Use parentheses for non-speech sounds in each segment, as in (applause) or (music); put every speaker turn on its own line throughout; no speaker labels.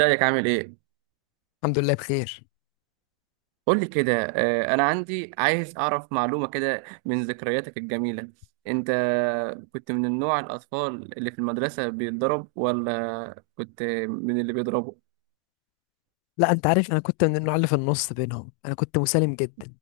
رأيك عامل ايه؟
الحمد لله بخير.
قول لي كده انا عندي عايز اعرف معلومة كده من ذكرياتك الجميلة. انت كنت من النوع الاطفال اللي في المدرسة بيتضرب ولا كنت من اللي بيضربوا؟
لا، انت عارف انا كنت من النوع اللي في النص بينهم، انا كنت مسالم جدا.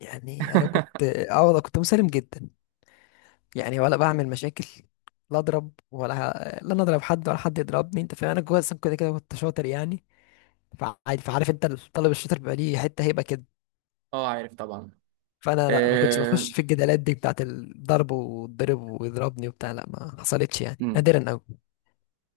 يعني انا كنت
(laughs)
والله كنت مسالم جدا. يعني ولا بعمل مشاكل. لا اضرب ولا، لا انا اضرب حد ولا حد يضربني. انت فاهم؟ انا جوه اصلا كده كده كنت شاطر يعني. فعادي، فعارف انت الطالب الشاطر بيبقى ليه حته هيبه كده.
اه، عارف طبعا.
فانا لا، ما كنتش
آه،
بخش في الجدالات دي بتاعت الضرب واتضرب ويضربني وبتاع. لا ما حصلتش يعني، نادرا قوي.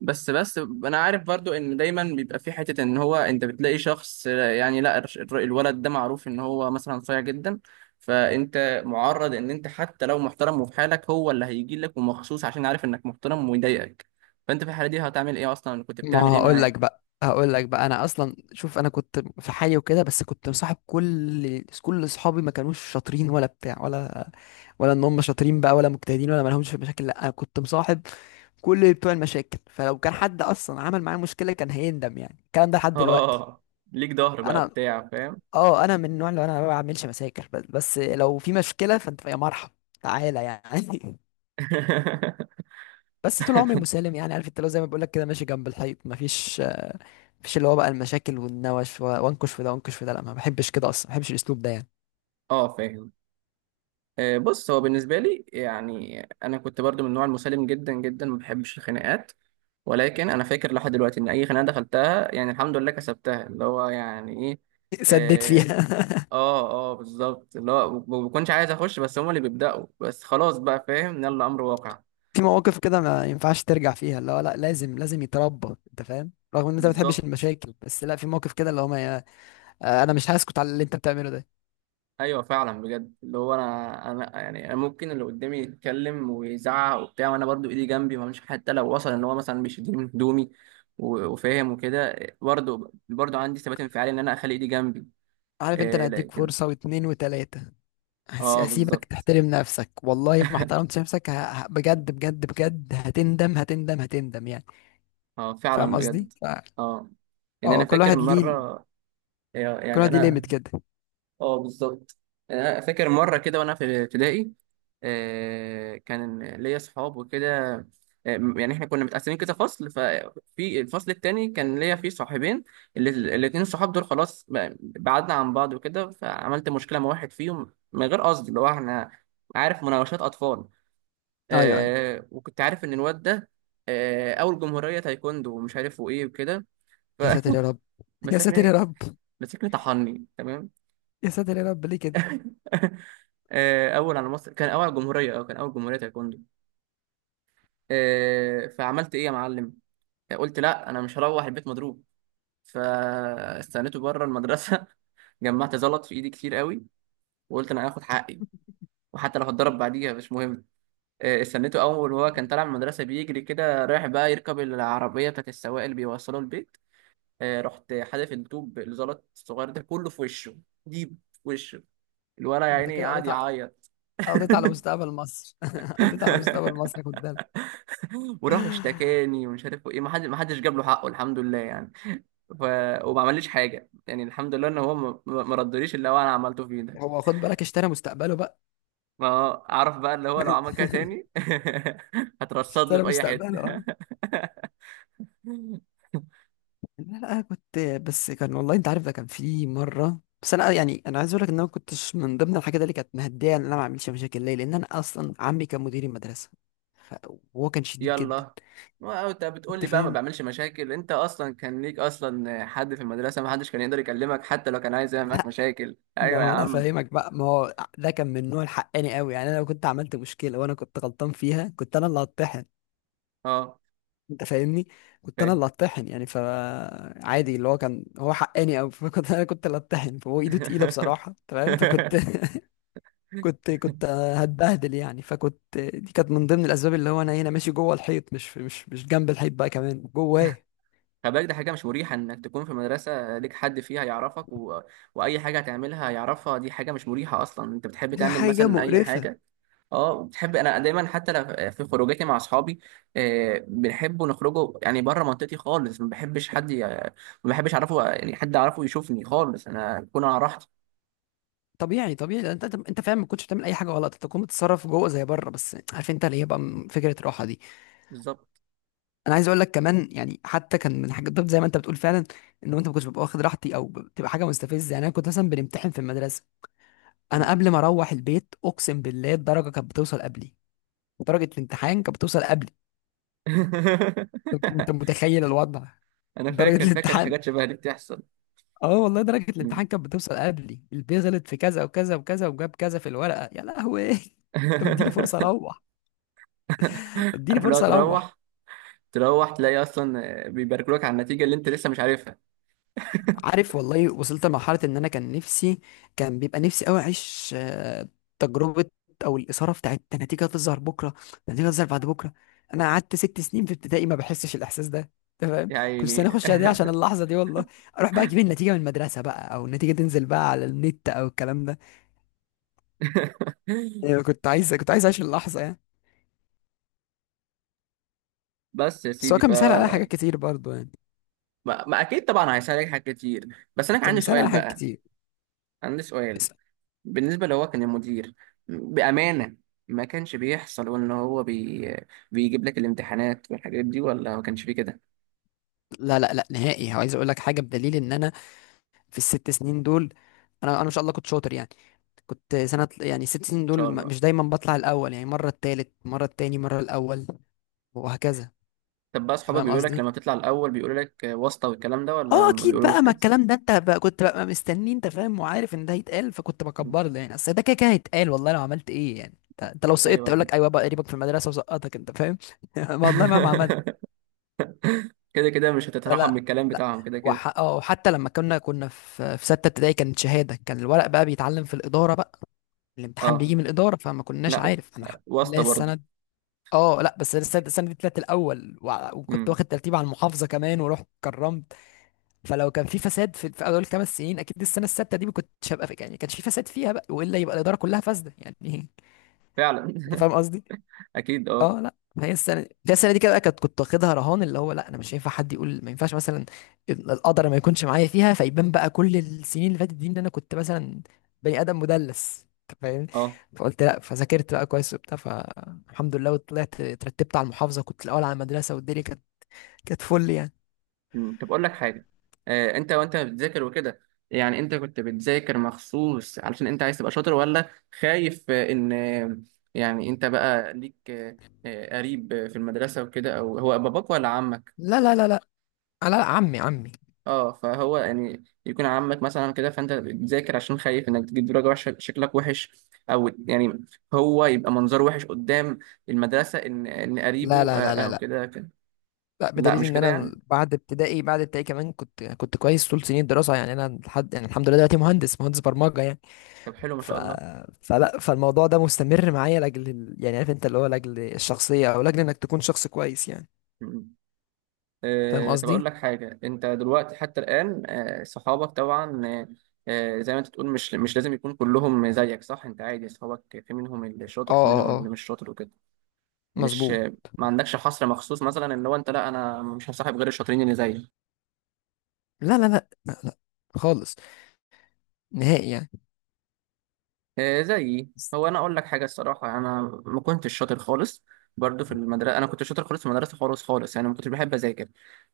بس انا عارف برضو ان دايما بيبقى في حته، ان هو انت بتلاقي شخص، يعني لا الولد ده معروف ان هو مثلا صايع جدا، فانت معرض ان انت حتى لو محترم وفي حالك، هو اللي هيجي لك ومخصوص عشان عارف انك محترم ويضايقك. فانت في الحاله دي هتعمل ايه؟ اصلا كنت
ما
بتعمل ايه
هقول
معاه؟
لك بقى، هقول لك بقى، انا اصلا شوف، انا كنت في حالي وكده، بس كنت مصاحب كل اصحابي. ما كانوش شاطرين ولا بتاع، ولا، ولا ان هم شاطرين بقى ولا مجتهدين ولا ما لهمش في المشاكل. لا، انا كنت مصاحب كل بتوع المشاكل، فلو كان حد اصلا عمل معايا مشكله كان هيندم يعني. الكلام ده لحد دلوقتي.
اه، ليك ظهر بقى
انا،
بتاع فاهم.
اه انا من النوع اللي انا ما بعملش مشاكل، بس، بس لو في مشكله فانت يا مرحب تعالى يعني.
(laughs)
(laughs) بس طول عمري مسالم يعني، عارف انت، لو زي ما بقول لك كده ماشي جنب الحيط، مفيش اللي هو بقى المشاكل والنوش وانكش في ده وانكش في ده. لا، ما بحبش كده، اصلا ما بحبش الاسلوب ده يعني.
اه، فاهم. بص، هو بالنسبه لي يعني انا كنت برضو من النوع المسالم جدا جدا، ما بحبش الخناقات، ولكن انا فاكر لحد دلوقتي ان اي خناقه دخلتها يعني الحمد لله كسبتها، اللي هو يعني ايه.
(laughs) سديت
إيه،
فيها.
اه، اه، بالظبط، اللي هو ما بكونش عايز اخش، بس هم اللي بيبداوا، بس خلاص بقى فاهم، يلا امر واقع.
(laughs) في مواقف كده ما ينفعش ترجع فيها، اللي هو لا، لازم لازم يتربى. انت فاهم رغم ان انت ما بتحبش
بالظبط.
المشاكل، بس لا، في مواقف كده اللي هو ما ي- آه، انا مش هسكت على اللي انت بتعمله ده.
ايوه فعلا بجد، اللي هو انا يعني انا ممكن اللي قدامي يتكلم ويزعق وبتاع، وانا برضو ايدي جنبي، ما مش حتى لو وصل ان هو مثلا بيشدني من هدومي وفاهم وكده، برضو عندي ثبات انفعالي ان انا اخلي ايدي جنبي.
عارف انت،
إيه،
انا هديك
لكن
فرصة واتنين وتلاتة.
اه،
هسيبك
بالظبط.
تحترم نفسك، والله ما احترمتش نفسك بجد بجد بجد، هتندم هتندم هتندم يعني.
اه،
فاهم
فعلا
قصدي؟
بجد. اه، يعني انا
اه، كل
فاكر
واحد ليه،
مره،
كل
يعني
واحد ليه ليميت
انا
كده.
اه، بالظبط. يعني انا فاكر مره كده وانا في ابتدائي. كان ليا اصحاب وكده. يعني احنا كنا متقسمين كده فصل، ففي الفصل التاني كان ليا فيه صاحبين. ال- الاتنين الصحاب دول خلاص، بعدنا عن بعض وكده، فعملت مشكله مع واحد فيهم من غير قصد، اللي هو احنا، عارف، مناوشات اطفال.
ايوه ايوه.
وكنت عارف ان الواد ده اول جمهوريه تايكوندو، ومش عارف وايه وكده.
يا ساتر يا رب. (laughs) يا ساتر يا
مسكني،
رب.
مسكني طحني تمام.
يا ساتر يا رب، ليه كده؟
(laughs) اول على مصر، كان اول على الجمهوريه، اه كان اول جمهوريه تايكوندو. فعملت ايه يا معلم؟ قلت لا، انا مش هروح البيت مضروب، فاستنيته بره المدرسه. (laughs) جمعت زلط في ايدي كتير قوي، وقلت انا هاخد حقي، وحتى لو هتضرب بعديها مش مهم. استنيته، اول وهو كان طالع من المدرسه بيجري كده رايح بقى يركب العربيه بتاعت السواق اللي بيوصله البيت، رحت حادف الطوب الزلط الصغير ده كله في وشه، ديب في وشه. الولد يا
انت
عيني
كده
قعد يعيط.
قضيت على
(laughs)
مستقبل مصر. (laughs) قضيت على مستقبل
(laughs)
مصر، خد بالك.
وراح اشتكاني ومش عارف ايه، ما حد ما حدش جاب له حقه الحمد لله يعني. ف... وما عمليش حاجه يعني، الحمد لله ان هو ما ردليش اللي هو انا عملته فيه ده.
هو خد بالك، اشترى مستقبله بقى.
ما هو اعرف بقى اللي هو لو عمل كده
(laughs)
تاني (laughs) هترصد له
اشترى
في اي حته.
مستقبله. اه.
(laughs)
لا لا، أنا كنت، بس كان والله انت عارف ده كان في مره، بس انا يعني انا عايز اقول لك ان انا ما كنتش من ضمن الحاجات اللي كانت مهديه ان انا ما اعملش مشاكل، ليه؟ لان انا اصلا عمي كان مدير المدرسه. ف- وهو كان شديد جدا.
يلا، وانت بتقول
انت
لي بقى ما
فاهم؟
بعملش مشاكل، انت اصلا كان ليك اصلا حد في المدرسه، ما حدش كان يقدر يكلمك حتى لو كان عايز يعمل معاك
لا،
مشاكل،
ما
ايوه يا
هو انا
عم.
فاهمك بقى، ما هو ده كان من نوع الحقاني قوي يعني. انا لو كنت عملت مشكله وانا كنت غلطان فيها كنت انا اللي هطحن.
اه،
انت فاهمني؟ كنت انا
فاهم.
اللي اتطحن يعني. فعادي، اللي هو كان هو حقاني قوي. (laughs) فكنت، انا كنت اللي اتطحن، فهو ايده تقيله بصراحه، تمام. فكنت (laughs)
(laughs)
كنت هتبهدل يعني. فكنت دي كانت من ضمن الاسباب اللي هو انا هنا ماشي جوه الحيط، مش جنب الحيط بقى، كمان جواه.
خلي بالك ده حاجة مش مريحة إنك تكون في مدرسة ليك حد فيها يعرفك، وأي حاجة هتعملها يعرفها، دي حاجة مش مريحة أصلا. أنت بتحب
دي
تعمل
حاجة
مثلا أي
مقرفة.
حاجة، أه، وبتحب، أنا دايما حتى لو في خروجاتي مع أصحابي بنحبوا نخرجوا يعني بره منطقتي خالص، ما بحبش حد ما بحبش أعرفه، يعني حد أعرفه يشوفني خالص، أنا أكون على راحتي.
طبيعي طبيعي، لأن انت، انت فعلا ما كنتش بتعمل اي حاجه غلط. انت كنت بتتصرف جوه زي بره، بس عارف انت اللي هي بقى فكره راحه دي.
بالظبط.
انا عايز اقول لك كمان يعني، حتى كان من حاجات بالظبط زي ما انت بتقول فعلا، ان انت ما كنتش ببقى واخد راحتي، او بتبقى حاجه مستفزه يعني. انا كنت مثلا بنمتحن في المدرسه، انا
مم.
قبل ما اروح البيت اقسم بالله الدرجه كانت بتوصل قبلي. درجه الامتحان كانت بتوصل قبلي.
(laughs)
انت متخيل الوضع؟
أنا
درجه
فاكر،
الامتحان،
حاجات شبه دي بتحصل.
اه والله درجه
مم.
الامتحان كانت بتوصل قبلي. البي غلط في كذا وكذا وكذا، وجاب كذا في الورقه. يا لهوي! (laughs) انت بتديني فرصه
(laughs)
اروح؟ اديني
عارف، اللي هو
فرصه اروح.
تروح، تروح تلاقي اصلا بيباركولك على النتيجه اللي انت لسه مش عارفها
عارف، والله وصلت لمرحلة إن أنا كان نفسي، كان بيبقى نفسي أوي أعيش تجربة أو الإثارة بتاعت ده النتيجة هتظهر بكرة، ده النتيجة هتظهر بعد بكرة. أنا قعدت 6 سنين في ابتدائي ما بحسش الإحساس ده. تمام، كنت سنة
يعني.
أخش إعدادي عشان اللحظة دي والله، أروح بقى أجيب النتيجة من المدرسة بقى، أو النتيجة تنزل بقى على النت، أو الكلام ده.
(laughs)
يعني كنت عايز، كنت عايز أعيش اللحظة يعني.
بس يا
بس هو
سيدي.
كان مثال على حاجات كتير برضه يعني،
ما اكيد طبعا هيسالك حاجات كتير، بس انا كان
كان
عندي
مثال على
سؤال
حاجات
بقى،
كتير.
عندي سؤال.
بس-
بالنسبه لو هو كان المدير، بامانه، ما كانش بيحصل وان هو بيجيب لك الامتحانات والحاجات دي، ولا ما كانش فيه كده؟ ان
لا لا لا نهائي. عايز أقول لك حاجة، بدليل إن أنا في الست سنين دول، أنا، أنا إن شاء الله كنت شاطر يعني. كنت سنة يعني 6 سنين
شاء
دول
الله.
مش دايما بطلع الأول يعني، مرة التالت، مرة التاني، مرة الأول، وهكذا.
طب بقى
أنت
اصحابك
فاهم
بيقولوا لك
قصدي؟
لما تطلع الاول بيقولوا لك واسطه والكلام ده، ولا
اه،
ما
اكيد
بيقولولوش
بقى. ما
كده؟
الكلام ده انت بقى كنت بقى مستني، انت فاهم، وعارف ان ده هيتقال فكنت بكبر له يعني. اصل ده كده كده هيتقال. والله لو عملت ايه يعني، انت، أنت لو سقطت
ايوه،
اقول
اكيد.
لك ايوه بقى قريبك في المدرسه وسقطك. انت فاهم؟ (laughs) والله مهما عملت.
(laughs) كده كده مش هتترحم من
فلا،
الكلام
لا.
بتاعهم كده كده.
اه، وحتى لما كنا في سته ابتدائي كانت شهاده، كان الورق بقى بيتعلم في الاداره بقى، الامتحان بيجي
اه،
من الاداره، فما كناش
لا،
عارف. انا الحمد لله
واسطة برضه.
السنه، اه لا، بس انا السنه، السنة دي طلعت الاول، وكنت
امم
واخد ترتيب على المحافظه كمان، ورحت كرمت. فلو كان في فساد في، في اول 5 سنين، اكيد السنه السادسه دي ما كنتش هبقى في، يعني ما كانش في فساد فيها بقى، والا يبقى الاداره كلها فاسده يعني.
فعلا.
(laughs) انت
(laughs)
فاهم قصدي؟
اكيد، اه.
اه لا، هي السنه دي، هي السنه دي كده كنت، كنت واخدها رهان، اللي هو لا انا مش هينفع حد يقول ما ينفعش، مثلا القدر ما يكونش معايا فيها، فيبان بقى كل السنين اللي فاتت دي ان انا كنت مثلا بني ادم مدلس. أنت فاهمني؟
اه،
فقلت لا، فذاكرت بقى كويس وبتاع، فالحمد لله، وطلعت اترتبت على المحافظه، كنت الاول على المدرسه، والدنيا كانت، كانت فل يعني.
مم. طب اقول لك حاجة، انت وانت بتذاكر وكده، يعني انت كنت بتذاكر مخصوص علشان انت عايز تبقى شاطر، ولا خايف ان يعني انت بقى ليك قريب في المدرسة وكده، او هو باباك ولا عمك؟
لا لا لا لا لا، لا، عمي، عمي.
اه، فهو يعني يكون عمك مثلا كده، فانت بتذاكر عشان خايف انك تجيب درجه وحشه شكلك وحش، او يعني هو يبقى منظره وحش قدام المدرسه ان
لا
قريبه
لا لا لا
او
لا،
كده كده.
لا،
لا،
بدليل
مش
ان
كده
انا
يعني.
بعد ابتدائي، بعد ابتدائي كمان كنت كويس طول سنين الدراسه يعني. انا لحد يعني الحمد لله دلوقتي مهندس، مهندس برمجه يعني.
طب حلو ما
ف...
شاء الله.
فلا، فالموضوع ده مستمر معايا لاجل يعني عارف انت اللي هو لاجل الشخصيه، او لاجل انك تكون شخص كويس يعني.
م-
فاهم
طب اقول
قصدي؟
لك حاجه، انت دلوقتي حتى الان صحابك طبعا، زي ما انت تقول مش لازم يكون كلهم زيك صح؟ انت عادي، صحابك في منهم اللي
اه
شاطر، في
اه
منهم اللي
اه،
مش شاطر وكده. مش
مظبوط.
ما عندكش حصر مخصوص مثلا ان هو انت لا، انا مش هصاحب غير الشاطرين اللي زيي
لا لا لا لا لا، خالص، نهائي يعني.
زيي. هو انا اقول لك حاجه الصراحه، انا ما كنتش شاطر خالص برضو في المدرسه، انا كنت شاطر خالص في المدرسه، خالص خالص يعني، ما كنتش بحب اذاكر.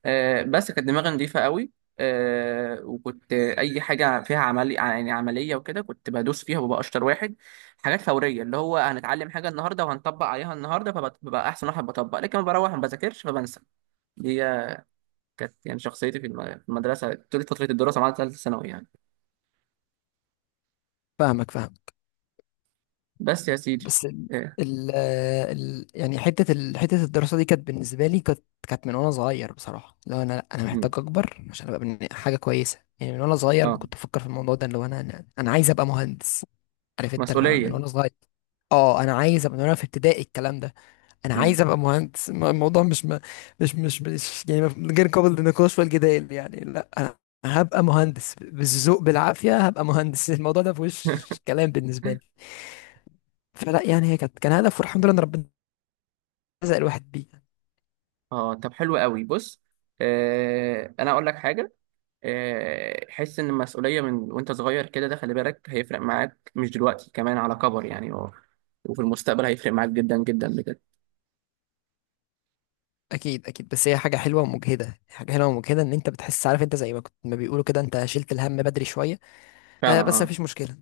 بس كانت دماغي نظيفه قوي. وكنت اي حاجه فيها عملي، يعني عمليه وكده كنت بدوس فيها وببقى اشطر واحد. حاجات فوريه، اللي هو هنتعلم حاجه النهارده وهنطبق عليها النهارده فببقى احسن واحد بطبق، لكن لما بروح ما بذاكرش فبنسى دي. كانت يعني شخصيتي في في المدرسه طول فتره الدراسه مع ثالثه ثانوي يعني.
فاهمك، فاهم.
بس يا سيدي.
بس
آه،
ال... يعني حته حته الدراسه دي كانت بالنسبه لي كانت، كانت من وانا صغير بصراحه. لو انا، لا انا
مم.
محتاج اكبر عشان ابقى حاجه كويسه يعني. من وانا صغير
اه،
كنت افكر في الموضوع ده، اللي هو انا، انا، أنا عايز ابقى مهندس. عارف انت اللي هو من
مسؤوليه.
وانا صغير، اه انا عايز ابقى، من وانا في ابتدائي الكلام ده، انا عايز ابقى مهندس. الموضوع مش يعني غير قابل للنقاش والجدال يعني. لا، انا هبقى مهندس، بالذوق بالعافيه هبقى مهندس. الموضوع ده في وش
(laughs)
كلام بالنسبه لي. فلا يعني، هي كانت، كان هدف، والحمد لله ان ربنا رزق الواحد بيه.
اه، طب حلو قوي بص، انا اقول لك حاجه، حس ان المسؤوليه من وانت صغير كده ده خلي بالك هيفرق معاك، مش دلوقتي كمان على كبر يعني، وفي المستقبل هيفرق معاك جدا جدا بجد.
اكيد اكيد، بس هي حاجه حلوه ومجهده، حاجه حلوه ومجهده، ان انت بتحس، عارف انت، زي ما كنت، ما بيقولوا كده، انت شلت الهم بدري شويه.
فعلا،
آه، بس
اه.
مفيش مشكله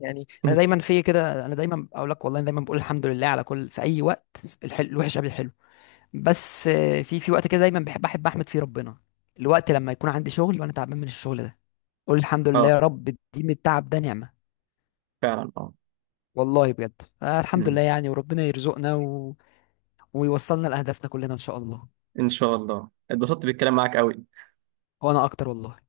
يعني. انا دايما
(laughs)
في كده، انا دايما اقول لك والله، أنا دايما بقول الحمد لله على كل، في اي وقت، الحلو، الوحش قبل الحلو. بس في وقت كده دايما بحب، احب احمد فيه ربنا الوقت لما يكون عندي شغل وانا تعبان من الشغل ده، اقول الحمد لله
اه،
يا رب، دي من التعب ده نعمة.
فعلا، اه.
والله بجد. آه، الحمد
مم.
لله يعني. وربنا يرزقنا ويوصلنا لأهدافنا كلنا إن شاء الله.
ان شاء الله. اتبسطت بالكلام معاك قوي.
وأنا أكتر والله.